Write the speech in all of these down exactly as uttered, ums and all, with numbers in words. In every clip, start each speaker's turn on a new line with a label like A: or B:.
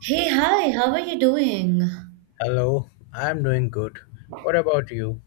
A: Hey, hi, how are you doing?
B: Hello, I'm doing good. What about you?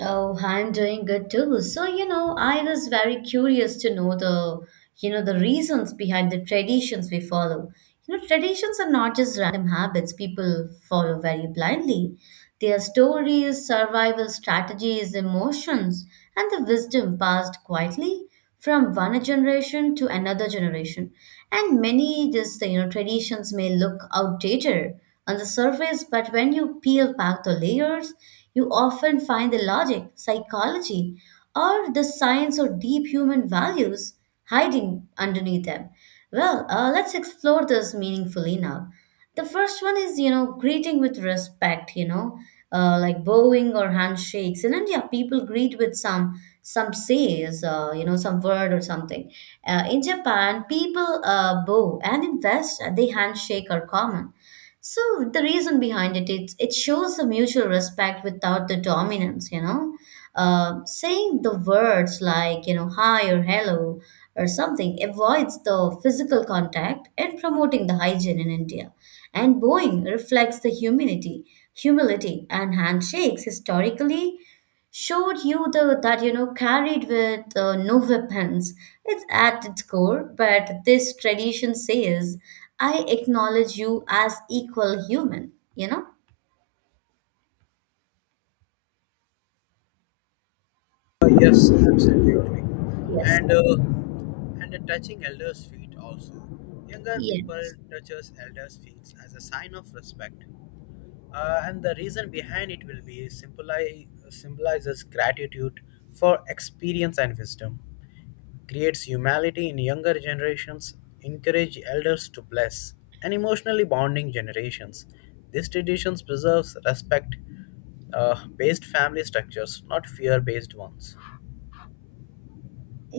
A: Oh, I'm doing good too. So, you know, I was very curious to know the, you know, the reasons behind the traditions we follow. You know, traditions are not just random habits people follow very blindly. They are stories, survival strategies, emotions, and the wisdom passed quietly from one generation to another generation. And many just, you know, traditions may look outdated on the surface, but when you peel back the layers, you often find the logic, psychology, or the science or deep human values hiding underneath them. Well, uh, let's explore this meaningfully now. The first one is, you know, greeting with respect, you know, uh, like bowing or handshakes. In India, people greet with some some says, uh, you know, some word or something. Uh, in Japan, people uh, bow, and in West, uh, they handshake are common. So the reason behind it, it's it shows the mutual respect without the dominance, you know. Uh, saying the words like you know hi or hello or something avoids the physical contact and promoting the hygiene in India. And bowing reflects the humility, humility, and handshakes historically showed you the that you know carried with uh, no weapons it's at its core, but this tradition says I acknowledge you as equal human, you know.
B: Uh, yes, absolutely.
A: Yes,
B: And uh, and the touching elders' feet also. Younger people
A: yes,
B: touches elders' feet as a sign of respect. Uh, and the reason behind it will be symbolize, symbolizes gratitude for experience and wisdom. Creates humility in younger generations, encourage elders to bless, and emotionally bonding generations. These traditions preserves respect uh, based family structures, not fear based ones.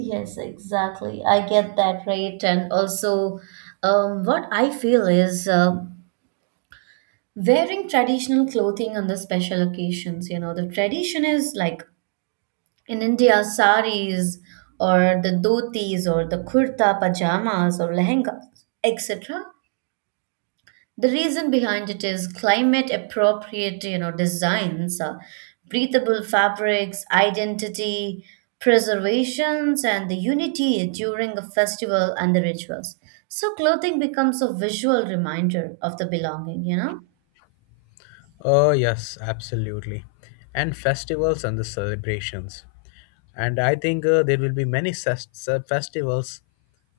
A: yes, exactly, I get that right. And also, um, what I feel is um wearing traditional clothing on the special occasions, you know. The tradition is like in India, saris or the dhotis or the kurta pajamas or lehengas, et cetera. The reason behind it is climate appropriate, you know, designs, uh, breathable fabrics, identity, preservations, and the unity during a festival and the rituals. So clothing becomes a visual reminder of the belonging, you know?
B: Oh, yes, absolutely. And festivals and the celebrations. And I think uh, there will be many ses- se- festivals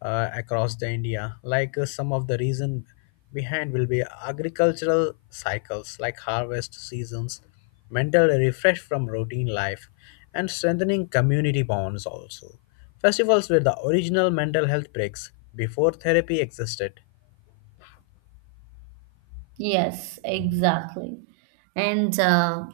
B: uh, across the India. Like uh, some of the reason behind will be agricultural cycles, like harvest seasons, mental refresh from routine life, and strengthening community bonds also. Festivals were the original mental health breaks before therapy existed.
A: Yes, exactly. And uh,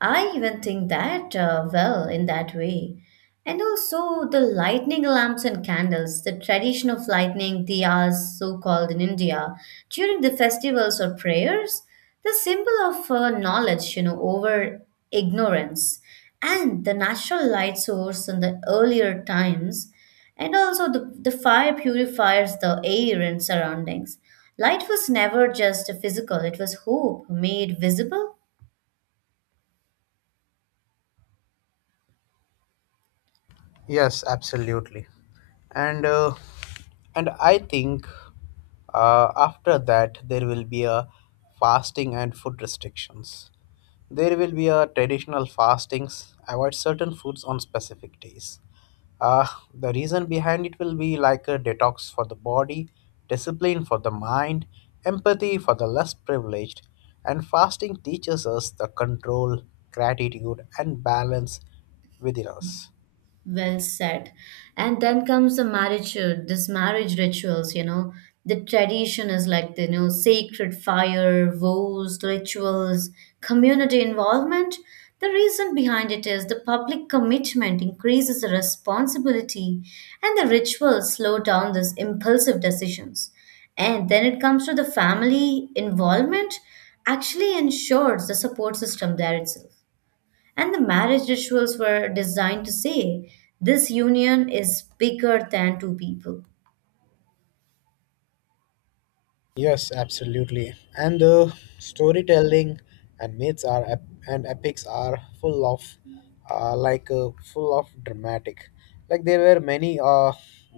A: I even think that, uh, well, in that way. And also the lightning lamps and candles, the tradition of lightning diyas, so called in India, during the festivals or prayers, the symbol of uh, knowledge, you know, over ignorance, and the natural light source in the earlier times, and also the, the fire purifies the air and surroundings. Light was never just physical, it was hope made visible.
B: Yes, absolutely. And uh, and I think uh, after that there will be a fasting and food restrictions. There will be a traditional fastings avoid certain foods on specific days. Uh, the reason behind it will be like a detox for the body, discipline for the mind, empathy for the less privileged, and fasting teaches us the control, gratitude, and balance within us.
A: Well said. And then comes the marriage, uh, this marriage rituals, you know. The tradition is like the, you know, sacred fire, vows, rituals, community involvement. The reason behind it is the public commitment increases the responsibility and the rituals slow down these impulsive decisions. And then it comes to the family involvement actually ensures the support system there itself. And the marriage rituals were designed to say, this union is bigger than two people.
B: Yes, absolutely. And the storytelling and myths are ep- and epics are full of, uh, like uh, full of dramatic. Like there were many uh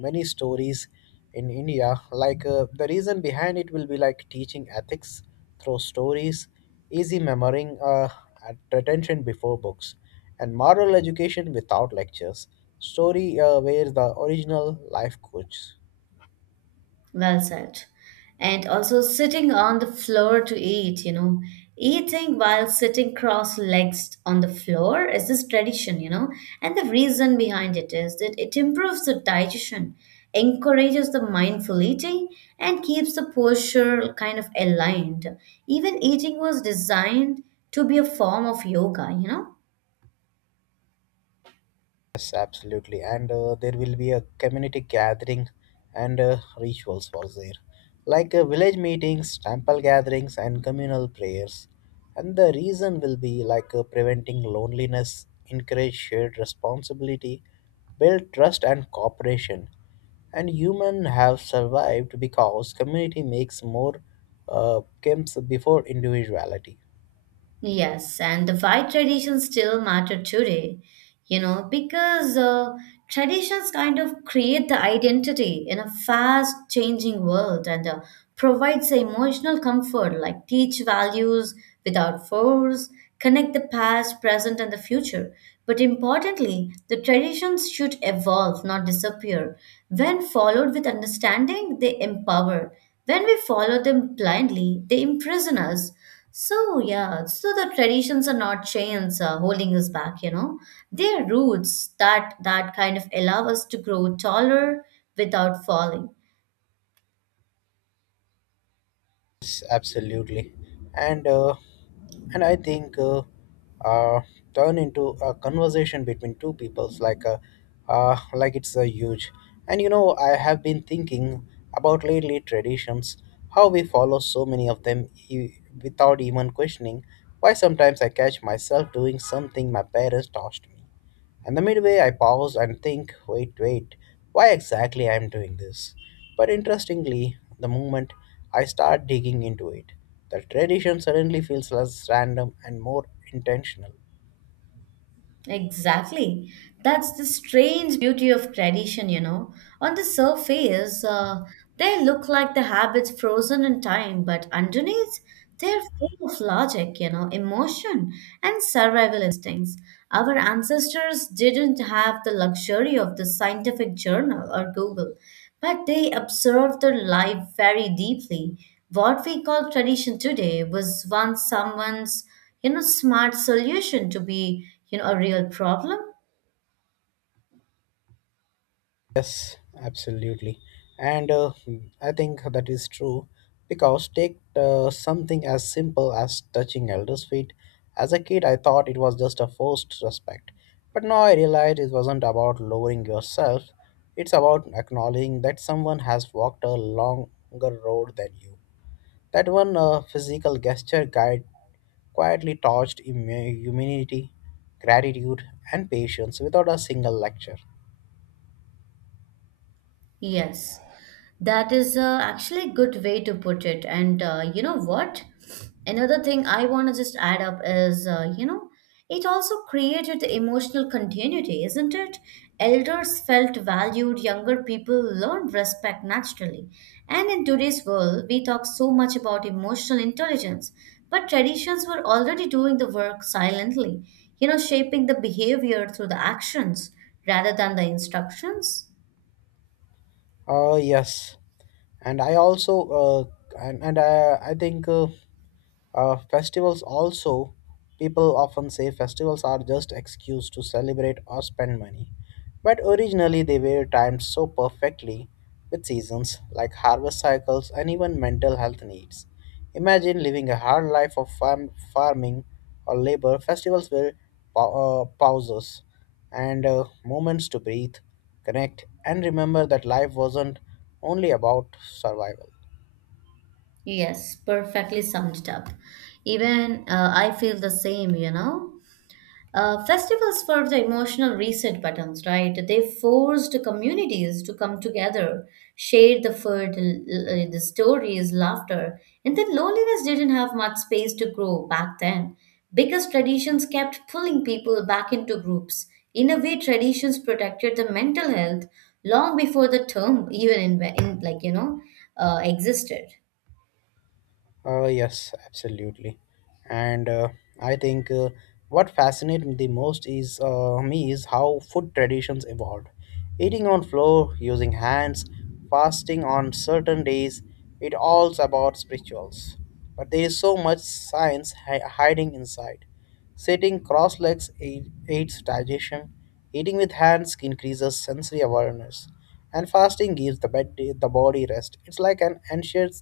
B: many stories in India. Like uh, the reason behind it will be like teaching ethics through stories, easy memorying, uh, at- attention before books, and moral education without lectures. Story uh, where the original life coach.
A: Well said. And also sitting on the floor to eat, you know. Eating while sitting cross legged on the floor is this tradition, you know. And the reason behind it is that it improves the digestion, encourages the mindful eating, and keeps the posture kind of aligned. Even eating was designed to be a form of yoga, you know.
B: Yes, absolutely. And uh, there will be a community gathering and uh, rituals for there, like uh, village meetings, temple gatherings, and communal prayers. And the reason will be like uh, preventing loneliness, encourage shared responsibility, build trust and cooperation. And human have survived because community makes more uh, comes before individuality.
A: Yes, and the why traditions still matter today, you know, because uh, traditions kind of create the identity in a fast changing world, and uh, provides the emotional comfort, like teach values without force, connect the past, present, and the future. But importantly, the traditions should evolve, not disappear. When followed with understanding, they empower. When we follow them blindly, they imprison us. So yeah, so the traditions are not chains uh, holding us back, you know. They are roots that that kind of allow us to grow taller without falling.
B: Yes, absolutely, and uh, and I think uh, uh, turn into a conversation between two peoples like a uh, like it's a huge. And you know, I have been thinking about lately traditions, how we follow so many of them e- without even questioning. Why sometimes I catch myself doing something my parents taught me and the midway, I pause and think, wait, wait, why exactly I am doing this? But interestingly, the moment I start digging into it, the tradition suddenly feels less random and more intentional.
A: Exactly. That's the strange beauty of tradition, you know. On the surface, uh, they look like the habits frozen in time, but underneath, they're full of logic, you know, emotion, and survival instincts. Our ancestors didn't have the luxury of the scientific journal or Google, but they observed their life very deeply. What we call tradition today was once someone's, you know, smart solution to be, you know, a real problem.
B: Yes, absolutely. And uh, I think that is true because take uh, something as simple as touching elders' feet. As a kid, I thought it was just a forced respect. But now I realize it wasn't about lowering yourself, it's about acknowledging that someone has walked a longer road than you. That one uh, physical gesture guide quietly taught immu- humanity, gratitude, and patience without a single lecture.
A: Yes, that is uh, actually a good way to put it. And uh, you know what? Another thing I want to just add up is, uh, you know, it also created emotional continuity, isn't it? Elders felt valued, younger people learned respect naturally. And in today's world, we talk so much about emotional intelligence, but traditions were already doing the work silently, you know, shaping the behavior through the actions rather than the instructions.
B: Uh, yes, and I also uh, and and I, I think uh, uh, festivals also, people often say festivals are just excuse to celebrate or spend money. But originally they were timed so perfectly with seasons like harvest cycles and even mental health needs. Imagine living a hard life of farm, farming or labor. Festivals were pa- uh, pauses and uh, moments to breathe, connect, and remember that life wasn't only about survival.
A: Yes, perfectly summed it up. Even uh, I feel the same, you know. Uh, festivals were the emotional reset buttons, right? They forced communities to come together, share the food, l- uh, the stories, laughter, and then loneliness didn't have much space to grow back then. Because traditions kept pulling people back into groups. In a way, traditions protected the mental health long before the term even in, in like you know uh, existed.
B: Uh, yes, absolutely. And uh, I think uh, what fascinates me the most is uh, me is how food traditions evolved. Eating on floor, using hands, fasting on certain days, it all's about spirituals. But there is so much science hi- hiding inside. Sitting cross legs aid- aids digestion. Eating with hands increases sensory awareness and fasting gives the, bed, the body rest. It's like an ancient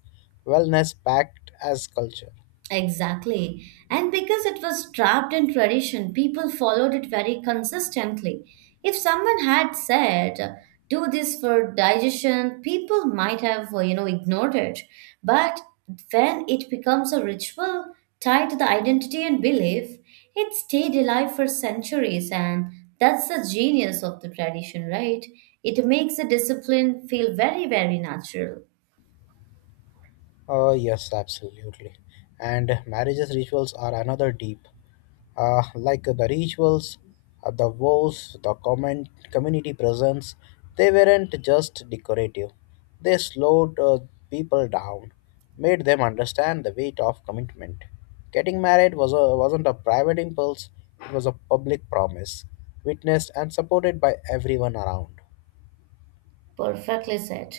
B: wellness pact as culture.
A: Exactly. And because it was trapped in tradition, people followed it very consistently. If someone had said, do this for digestion, people might have, uh, you know, ignored it. But when it becomes a ritual tied to the identity and belief, it stayed alive for centuries. And that's the genius of the tradition, right? It makes the discipline feel very, very natural.
B: Uh, yes, absolutely. And marriages rituals are another deep. Uh, like the rituals, uh, the vows, the comment, community presence, they weren't just decorative. They slowed uh, people down, made them understand the weight of commitment. Getting married was a, wasn't a private impulse, it was a public promise, witnessed and supported by everyone around.
A: Perfectly said.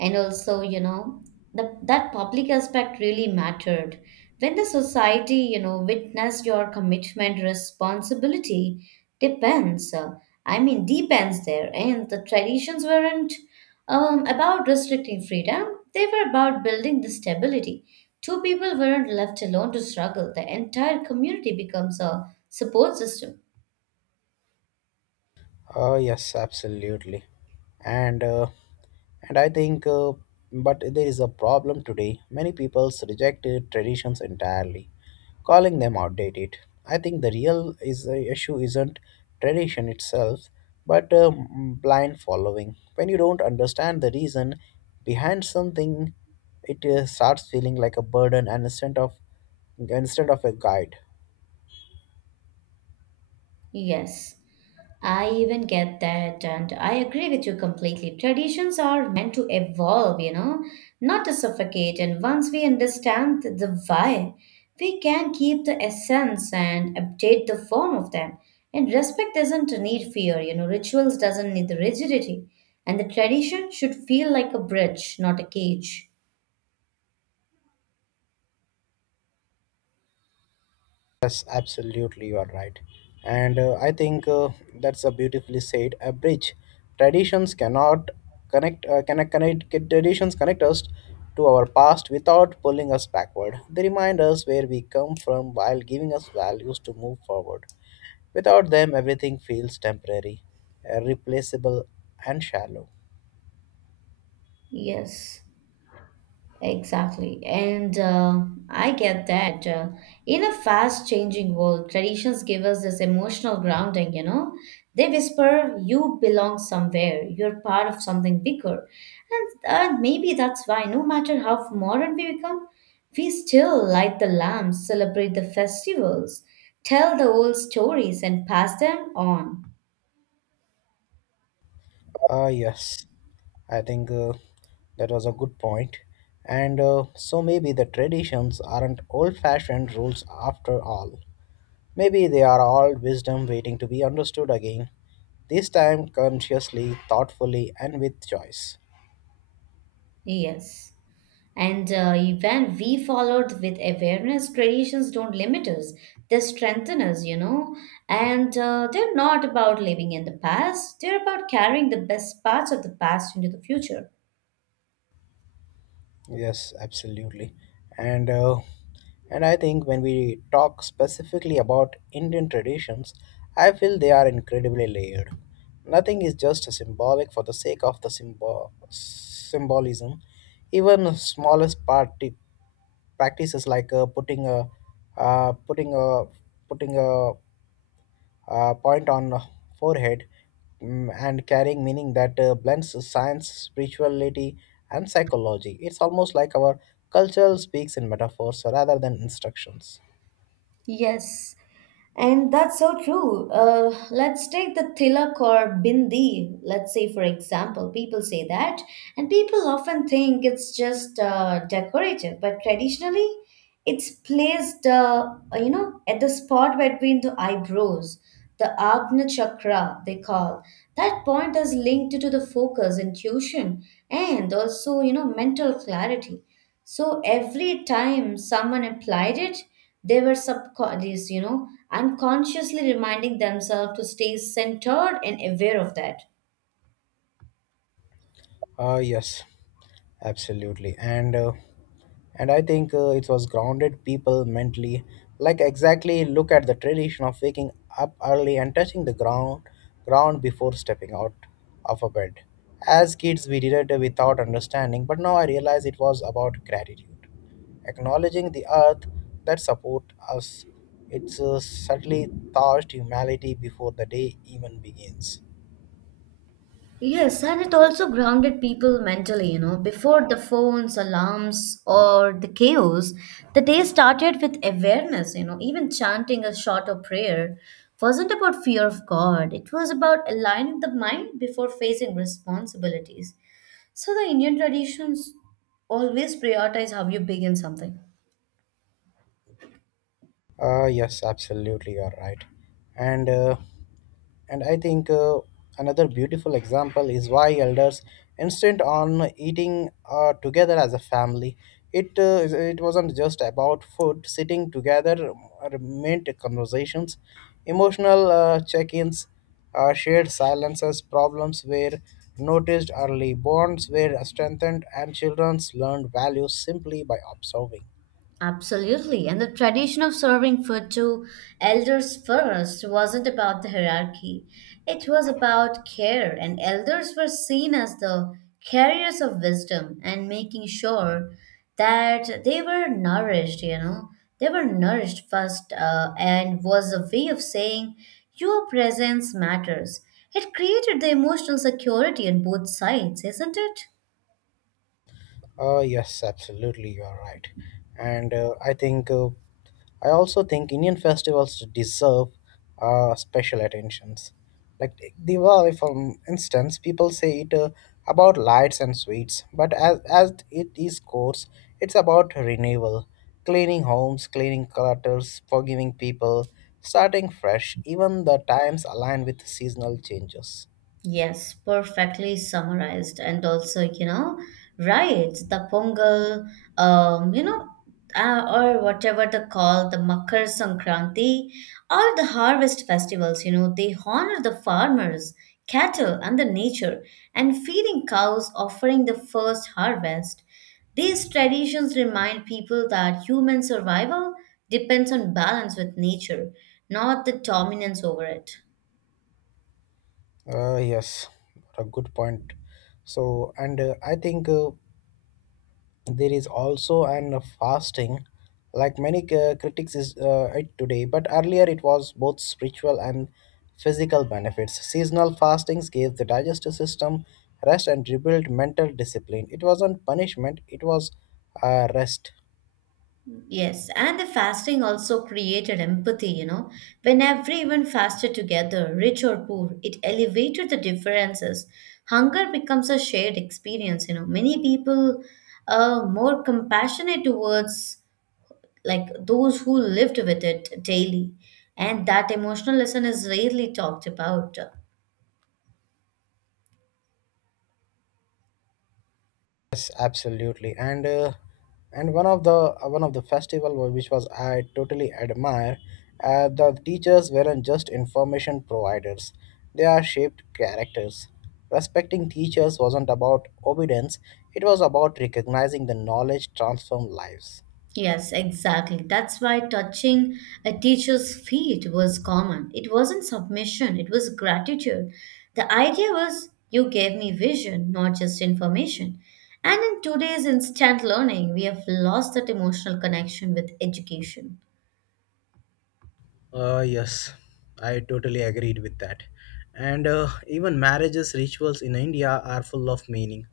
A: And also, you know, the, that public aspect really mattered. When the society, you know, witnessed your commitment, responsibility depends. uh, I mean, depends there. And the traditions weren't um, about restricting freedom, they were about building the stability. Two people weren't left alone to struggle. The entire community becomes a support system.
B: Oh yes, absolutely, and uh, and I think, uh, but there is a problem today. Many people reject uh, traditions entirely, calling them outdated. I think the real is the issue isn't tradition itself, but uh, blind following. When you don't understand the reason behind something, it uh, starts feeling like a burden and instead of instead of a guide.
A: Yes. I even get that, and I agree with you completely. Traditions are meant to evolve, you know, not to suffocate. And once we understand th- the why, we can keep the essence and update the form of them. And respect doesn't need fear, you know, rituals doesn't need the rigidity. And the tradition should feel like a bridge, not a cage.
B: Yes, absolutely, you are right. And uh, I think uh, that's a beautifully said. A bridge. Traditions cannot connect, uh, connect, connect, traditions connect us to our past without pulling us backward. They remind us where we come from while giving us values to move forward. Without them, everything feels temporary, irreplaceable, and shallow.
A: Yes. Exactly. And uh, I get that. Uh, in a fast changing world, traditions give us this emotional grounding, you know? They whisper, you belong somewhere, you're part of something bigger. And uh, maybe that's why, no matter how modern we become, we still light the lamps, celebrate the festivals, tell the old stories, and pass them on.
B: Ah, yes, I think uh, that was a good point. And uh, so maybe the traditions aren't old fashioned rules after all. Maybe they are all wisdom waiting to be understood again, this time consciously, thoughtfully, and with choice.
A: Yes. And uh, when we followed with awareness, traditions don't limit us, they strengthen us, you know. And uh, they're not about living in the past, they're about carrying the best parts of the past into the future.
B: Yes, absolutely. And uh, and I think when we talk specifically about Indian traditions, I feel they are incredibly layered. Nothing is just symbolic for the sake of the symbol symbolism. Even the smallest party practices like uh, putting a uh, putting a putting a uh, point on forehead mm, and carrying meaning that uh, blends science, spirituality, and psychology. It's almost like our culture speaks in metaphors rather than instructions.
A: Yes, and that's so true. Uh, let's take the tilak or bindi, let's say, for example. People say that, and people often think it's just uh, decorative, but traditionally, it's placed, uh, uh, you know, at the spot between the eyebrows, the Agna Chakra, they call. That point is linked to the focus, intuition, and also, you know, mental clarity. So every time someone applied it, they were subconscious, you know, unconsciously reminding themselves to stay centered and aware of that.
B: Uh, yes, absolutely. And uh, and I think uh, it was grounded people mentally. Like exactly, look at the tradition of waking up early and touching the ground ground before stepping out of a bed. As kids, we did it without understanding, but now I realize it was about gratitude, acknowledging the earth that support us. It's uh, subtly touched humanity before the day even begins.
A: Yes, and it also grounded people mentally, you know. Before the phones, alarms, or the chaos, the day started with awareness, you know. Even chanting a shorter prayer wasn't about fear of God, it was about aligning the mind before facing responsibilities. So the Indian traditions always prioritize how you begin something.
B: Uh, yes, absolutely, you're right. And uh, and I think uh, another beautiful example is why elders insist on eating uh, together as a family. It uh, is- it wasn't just about food. Sitting together uh, meant conversations, emotional uh, check-ins, uh, shared silences. Problems were noticed early. Bonds were strengthened, and children learned values simply by observing.
A: Absolutely. And the tradition of serving food to elders first wasn't about the hierarchy, it was about care, and elders were seen as the carriers of wisdom and making sure that they were nourished, you know. They were nourished first, uh, and was a way of saying, your presence matters. It created the emotional security on both sides, isn't it?
B: Uh, yes, absolutely, you are right. And uh, I think uh, I also think Indian festivals deserve uh, special attentions. Like take Diwali, for instance, people say it uh, about lights and sweets, but as as it is course, it's about renewal, cleaning homes, cleaning clutters, forgiving people, starting fresh. Even the times align with seasonal changes.
A: Yes, perfectly summarized. And also, you know, right, the Pongal, um, you know, uh, or whatever they call the Makar Sankranti, all the harvest festivals, you know, they honor the farmers, cattle, and the nature, and feeding cows, offering the first harvest. These traditions remind people that human survival depends on balance with nature, not the dominance over it.
B: Uh, yes, what a good point. So, and uh, I think. Uh, There is also an fasting, like many uh, critics is uh, it today, but earlier it was both spiritual and physical benefits. Seasonal fastings gave the digestive system rest and rebuilt mental discipline. It wasn't punishment; it was uh, rest.
A: Yes, and the fasting also created empathy, you know. When everyone fasted together, rich or poor, it elevated the differences. Hunger becomes a shared experience, you know. Many people are more compassionate towards like those who lived with it daily, and that emotional lesson is rarely talked about.
B: Yes, absolutely, and uh, and one of the uh, one of the festival wa- which was I totally admire, uh, the teachers weren't just information providers; they are shaped characters. Respecting teachers wasn't about obedience; it was about recognizing the knowledge transform lives.
A: Yes, exactly. That's why touching a teacher's feet was common. It wasn't submission, it was gratitude. The idea was you gave me vision, not just information. And in today's instant learning, we have lost that emotional connection with education.
B: Uh, yes, I totally agreed with that. And uh, even marriages rituals in India are full of meaning.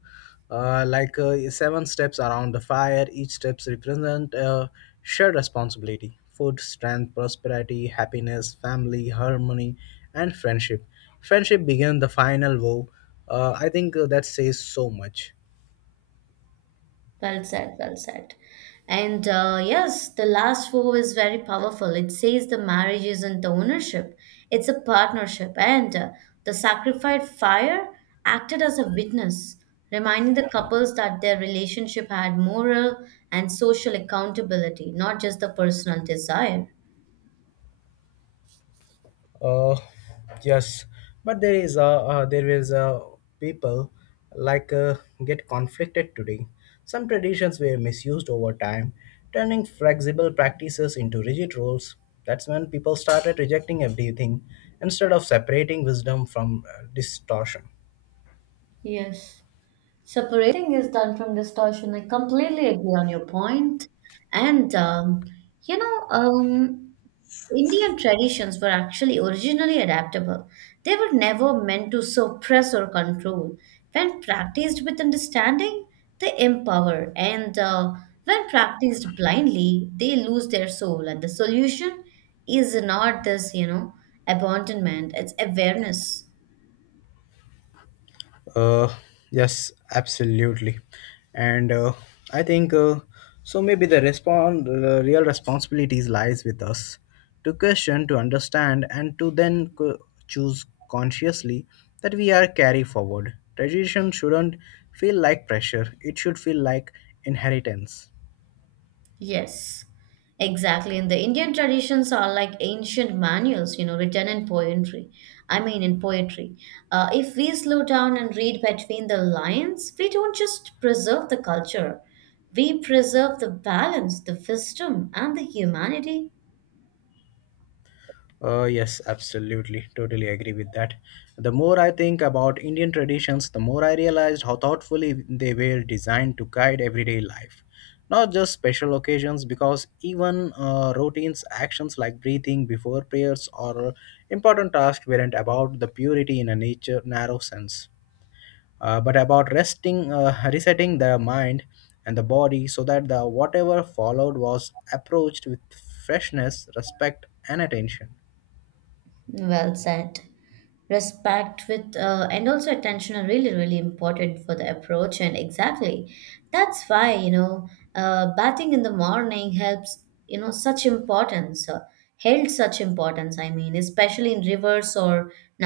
B: Uh, like uh, seven steps around the fire, each steps represent uh, shared responsibility: food, strength, prosperity, happiness, family, harmony, and friendship. Friendship began the final vow. Uh, I think uh, that says so much.
A: Well said, well said. And uh, yes, the last four is very powerful. It says the marriage isn't the ownership, it's a partnership. And uh, the sacrificed fire acted as a witness, reminding the couples that their relationship had moral and social accountability, not just the personal desire.
B: Uh, yes, but there is a uh there is a people like uh, get conflicted today. Some traditions were misused over time, turning flexible practices into rigid rules. That's when people started rejecting everything instead of separating wisdom from uh, distortion.
A: Yes, separating is done from distortion. I completely agree on your point. And, um, you know, um, Indian traditions were actually originally adaptable. They were never meant to suppress or control. When practiced with understanding, they empower, and uh, when practiced blindly, they lose their soul. And the solution is not this, you know, abandonment, it's awareness.
B: Uh, yes, absolutely. And uh, I think uh, so. Maybe the respon the real responsibilities lies with us to question, to understand, and to then co- choose consciously that we are carry forward. Tradition shouldn't feel like pressure; it should feel like inheritance.
A: Yes, exactly. And the Indian traditions are like ancient manuals, you know, written in poetry. I mean, in poetry. Uh, if we slow down and read between the lines, we don't just preserve the culture, we preserve the balance, the wisdom, and the humanity.
B: Uh, yes, absolutely. Totally agree with that. The more I think about Indian traditions, the more I realized how thoughtfully they were designed to guide everyday life. Not just special occasions, because even uh, routines, actions like breathing before prayers or important tasks weren't about the purity in a nature narrow sense, uh, but about resting, uh, resetting the mind and the body so that the whatever followed was approached with freshness, respect, and attention.
A: Well said. Respect with uh, and also attention are really really important for the approach, and exactly that's why, you know, uh, batting in the morning helps, you know, such importance uh, held such importance. I mean, especially in rivers or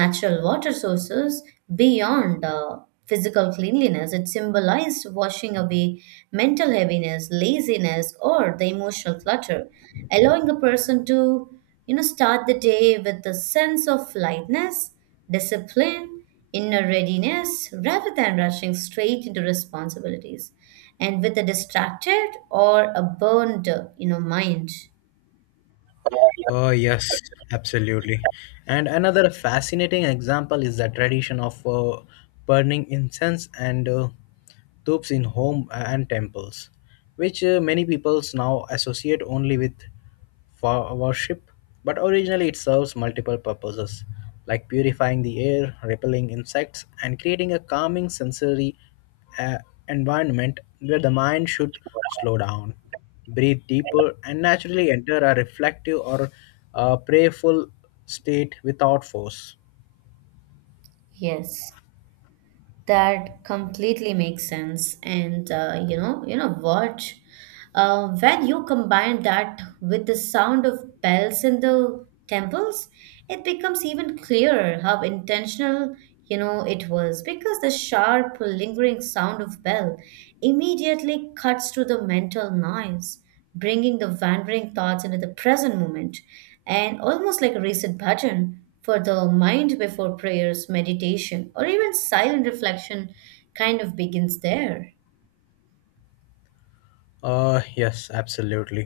A: natural water sources, beyond uh, physical cleanliness, it symbolized washing away mental heaviness, laziness, or the emotional clutter, allowing a person to, you know, start the day with a sense of lightness, discipline, inner readiness, rather than rushing straight into responsibilities. And with a distracted or a burned, you know, mind.
B: Oh, yes, absolutely. And another fascinating example is the tradition of uh, burning incense and uh, tubes in home and temples, which uh, many peoples now associate only with for worship, but originally it serves multiple purposes like purifying the air, repelling insects, and creating a calming sensory uh, environment where the mind should slow down, breathe deeper, and naturally enter a reflective or uh, prayerful state without force.
A: Yes. That completely makes sense. And uh, you know, you know what? Uh, when you combine that with the sound of bells in the temples, it becomes even clearer how intentional, you know, it was, because the sharp, lingering sound of bell immediately cuts through the mental noise, bringing the wandering thoughts into the present moment, and almost like a reset button for the mind before prayers, meditation, or even silent reflection kind of begins there.
B: Uh, yes, absolutely.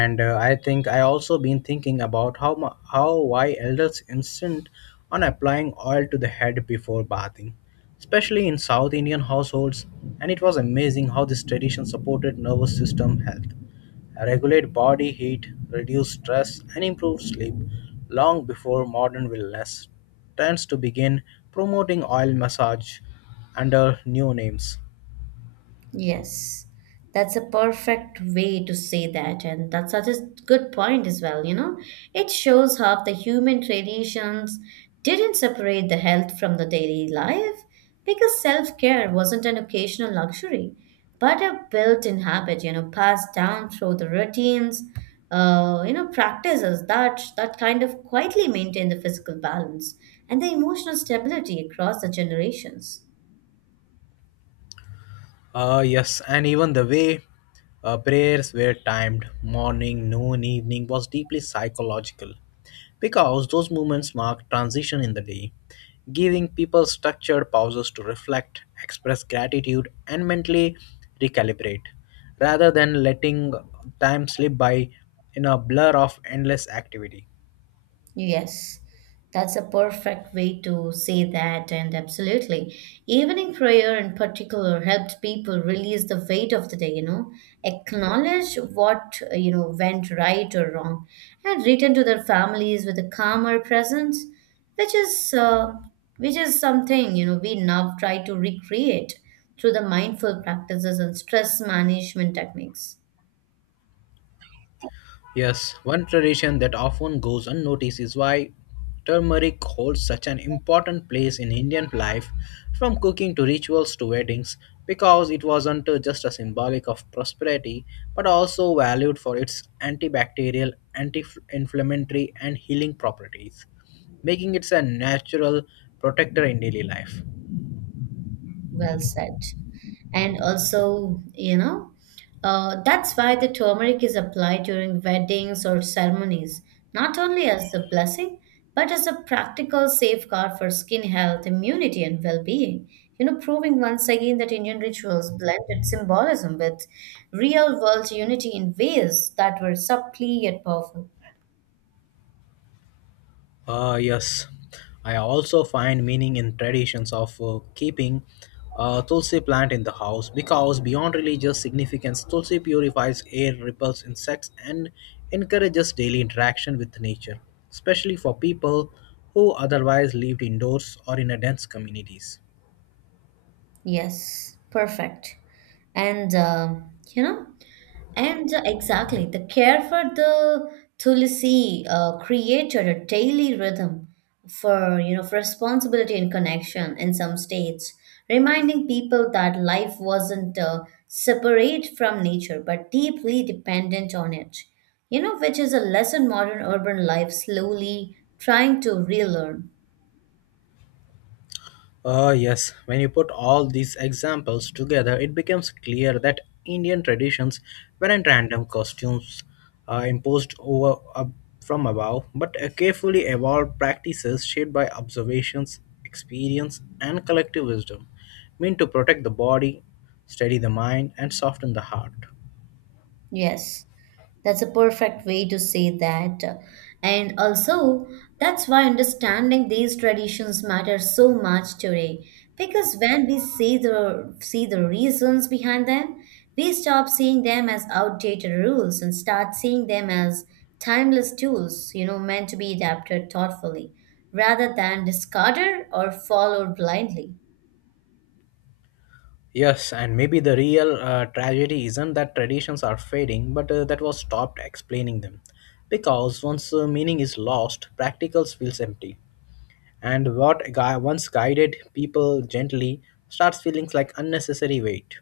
B: and uh, i think i also been thinking about how mu- how why elders insist on applying oil to the head before bathing, especially in South Indian households. And it was amazing how this tradition supported nervous system health, regulate body heat, reduce stress, and improve sleep long before modern wellness tends to begin promoting oil massage under new names.
A: Yes, that's a perfect way to say that, and that's such a good point as well. You know, it shows how the human traditions didn't separate the health from the daily life, because self care wasn't an occasional luxury, but a built in habit, you know, passed down through the routines, uh, you know, practices that, that kind of quietly maintain the physical balance and the emotional stability across the generations.
B: Uh, yes, and even the way uh, prayers were timed morning, noon, evening was deeply psychological, because those moments marked transition in the day, giving people structured pauses to reflect, express gratitude, and mentally recalibrate rather than letting time slip by in a blur of endless activity.
A: Yes, that's a perfect way to say that, and absolutely. Evening prayer in particular helped people release the weight of the day, you know, acknowledge what, uh, you know, went right or wrong, and return to their families with a calmer presence, which is, uh, which is something, you know, we now try to recreate through the mindful practices and stress management techniques.
B: Yes, one tradition that often goes unnoticed is why turmeric holds such an important place in Indian life, from cooking to rituals to weddings, because it wasn't uh, just a symbolic of prosperity, but also valued for its antibacterial, anti-inflammatory, and healing properties, making it a natural protector in daily life.
A: Well said. And also, you know, uh, that's why the turmeric is applied during weddings or ceremonies, not only as a blessing but as a practical safeguard for skin health, immunity, and well-being, you know, proving once again that Indian rituals blended symbolism with real world unity in ways that were subtly yet powerful.
B: Ah yes, I also find meaning in traditions of uh, keeping a tulsi plant in the house, because beyond religious significance, tulsi purifies air, repels insects, and encourages daily interaction with nature, especially for people who otherwise lived indoors or in a dense communities.
A: Yes, perfect. And um, you know, And the- exactly, the care for the tulsi uh, created a daily rhythm for, you know, for responsibility and connection in some states, reminding people that life wasn't uh, separate from nature but deeply dependent on it. You know, which is a lesson modern urban life slowly trying to relearn.
B: Uh, yes, when you put all these examples together, it becomes clear that Indian traditions weren't random costumes uh, imposed over up from above, but a carefully evolved practices shaped by observations, experience, and collective wisdom, meant to protect the body, steady the mind, and soften the heart.
A: Yes. That's a perfect way to say that. And also, that's why understanding these traditions matters so much today. Because when we see the see the reasons behind them, we stop seeing them as outdated rules and start seeing them as timeless tools, you know, meant to be adapted thoughtfully, rather than discarded or followed blindly.
B: Yes, and maybe the real uh, tragedy isn't that traditions are fading, but uh, that was stopped explaining them. Because once uh, meaning is lost, practicals feels empty. And what gui- once guided people gently starts feeling like unnecessary weight.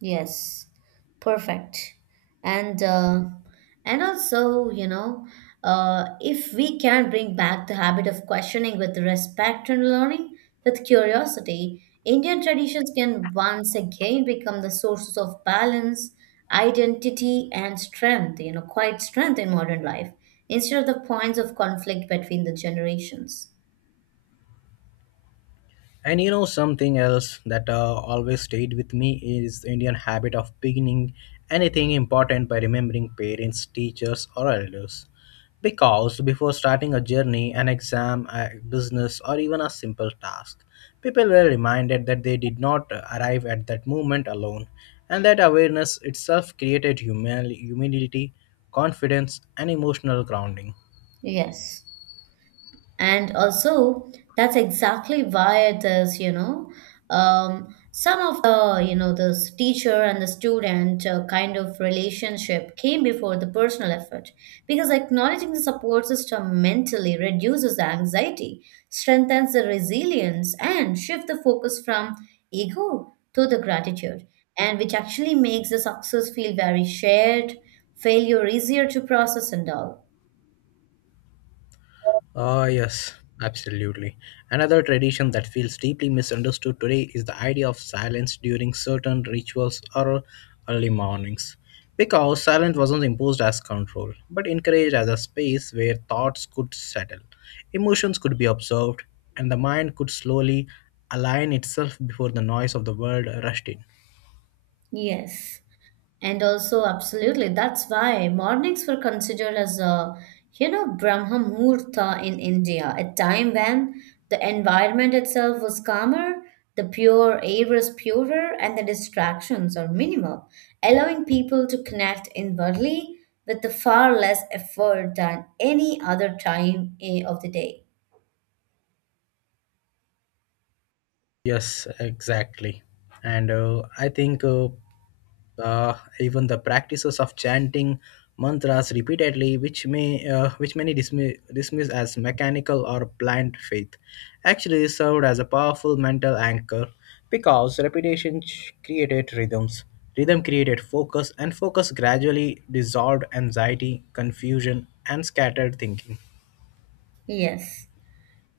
A: Yes, perfect. And uh, and also, you know, uh, if we can bring back the habit of questioning with respect and learning with curiosity, Indian traditions can once again become the sources of balance, identity, and strength, you know, quite strength in modern life, instead of the points of conflict between the generations.
B: And you know, something else that uh, always stayed with me is the Indian habit of beginning anything important by remembering parents, teachers, or elders. Because before starting a journey, an exam, a business, or even a simple task, people were reminded that they did not arrive at that moment alone, and that awareness itself created humil- humility, confidence, and emotional grounding.
A: Yes. And also, that's exactly why there's, you know, um, some of the, you know, this teacher and the student uh, kind of relationship came before the personal effort, because acknowledging the support system mentally reduces the anxiety, strengthens the resilience, and shift the focus from ego to the gratitude, and which actually makes the success feel very shared, failure easier to process and all.
B: Ah, yes, absolutely. Another tradition that feels deeply misunderstood today is the idea of silence during certain rituals or early mornings. Because silence wasn't imposed as control, but encouraged as a space where thoughts could settle, emotions could be observed, and the mind could slowly align itself before the noise of the world rushed in.
A: Yes. And also, absolutely, that's why mornings were considered as a, you know, Brahma Muhurta in India, a time when the environment itself was calmer, the pure air was purer, and the distractions are minimal, allowing people to connect inwardly with the far less effort than any other time eh, of the day.
B: Yes, exactly. And uh, I think uh, uh, even the practices of chanting mantras repeatedly, which may uh, which many dismiss, dismiss as mechanical or blind faith, actually served as a powerful mental anchor, because repetition ch- created rhythms. Rhythm created focus, and focus gradually dissolved anxiety, confusion, and scattered thinking.
A: Yes.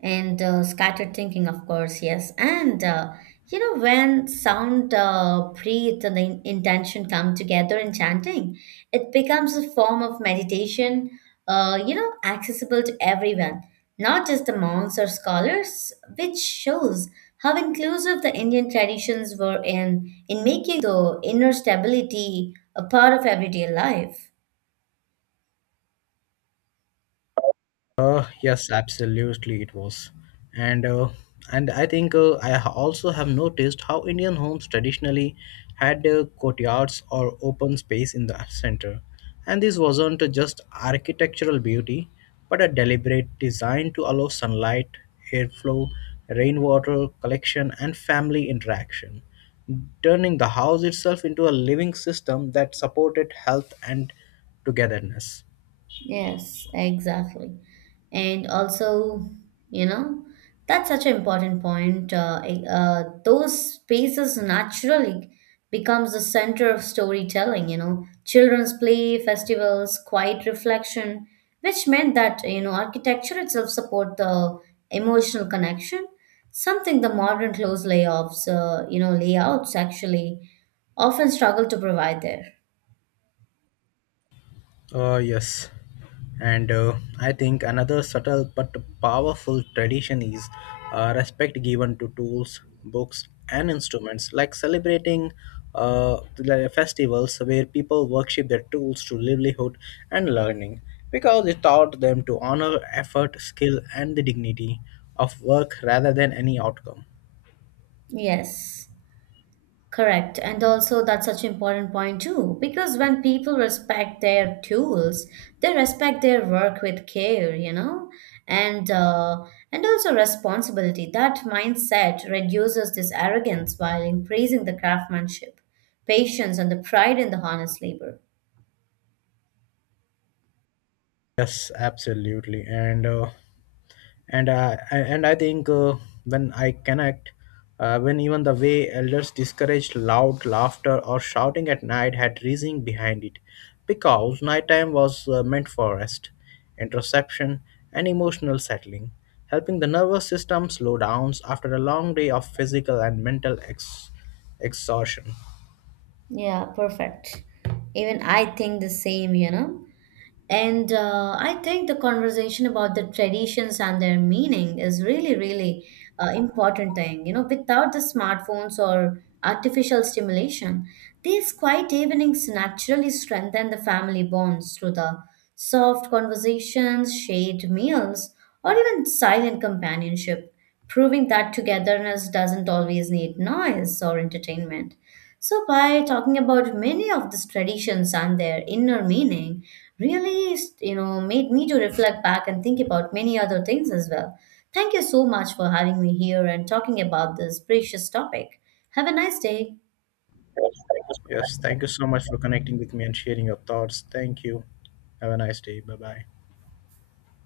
A: And uh, scattered thinking, of course, yes. And uh, you know, when sound, uh, breath, and the in- intention come together in chanting, it becomes a form of meditation, uh, you know, accessible to everyone, not just the monks or scholars, which shows how inclusive the Indian traditions were in in making the inner stability a part of everyday life.
B: Uh, yes, absolutely, it was. And uh, and I think uh, I ha- also have noticed how Indian homes traditionally had uh, courtyards or open space in the center, and this wasn't just architectural beauty, but a deliberate design to allow sunlight, airflow, rainwater collection, and family interaction, turning the house itself into a living system that supported health and togetherness.
A: Yes, exactly. And also, you know, that's such an important point. Uh, eh, uh, those spaces naturally becomes the center of storytelling, you know, children's play, festivals, quiet reflection, which meant that, you know, architecture itself support the emotional connection, something the modern close layoffs, uh, you know, layouts actually often struggle to provide there.
B: Uh, yes. And uh, I think another subtle but powerful tradition is uh, respect given to tools, books, and instruments, like celebrating uh, the festivals where people worship their tools to livelihood and learning, because it taught them to honor effort, skill, and the dignity of work rather than any outcome.
A: Yes. Correct. And also, that's such an important point too, because when people respect their tools, they respect their work with care, you know, and uh, and also responsibility. That mindset reduces this arrogance while increasing the craftsmanship, patience, and the pride in the honest labor.
B: Yes, absolutely, and uh, and I I- and I think uh, when I connect, uh, when even the way elders discouraged loud laughter or shouting at night had reasoning behind it, because nighttime was uh, meant for rest, introspection, and emotional settling, helping the nervous system slow down after a long day of physical and mental ex- exhaustion.
A: Yeah, perfect. Even I think the same, you know. And uh, I think the conversation about the traditions and their meaning is really, really uh, important thing. You know, without the smartphones or artificial stimulation, these quiet evenings naturally strengthen the family bonds through the soft conversations, shared meals, or even silent companionship, proving that togetherness doesn't always need noise or entertainment. So, by talking about many of these traditions and their inner meaning, really, you know, made me to reflect back and think about many other things as well. Thank you so much for having me here and talking about this precious topic. Have a nice day.
B: Yes, thank you so much for connecting with me and sharing your thoughts. Thank you. Have a nice day. Bye bye.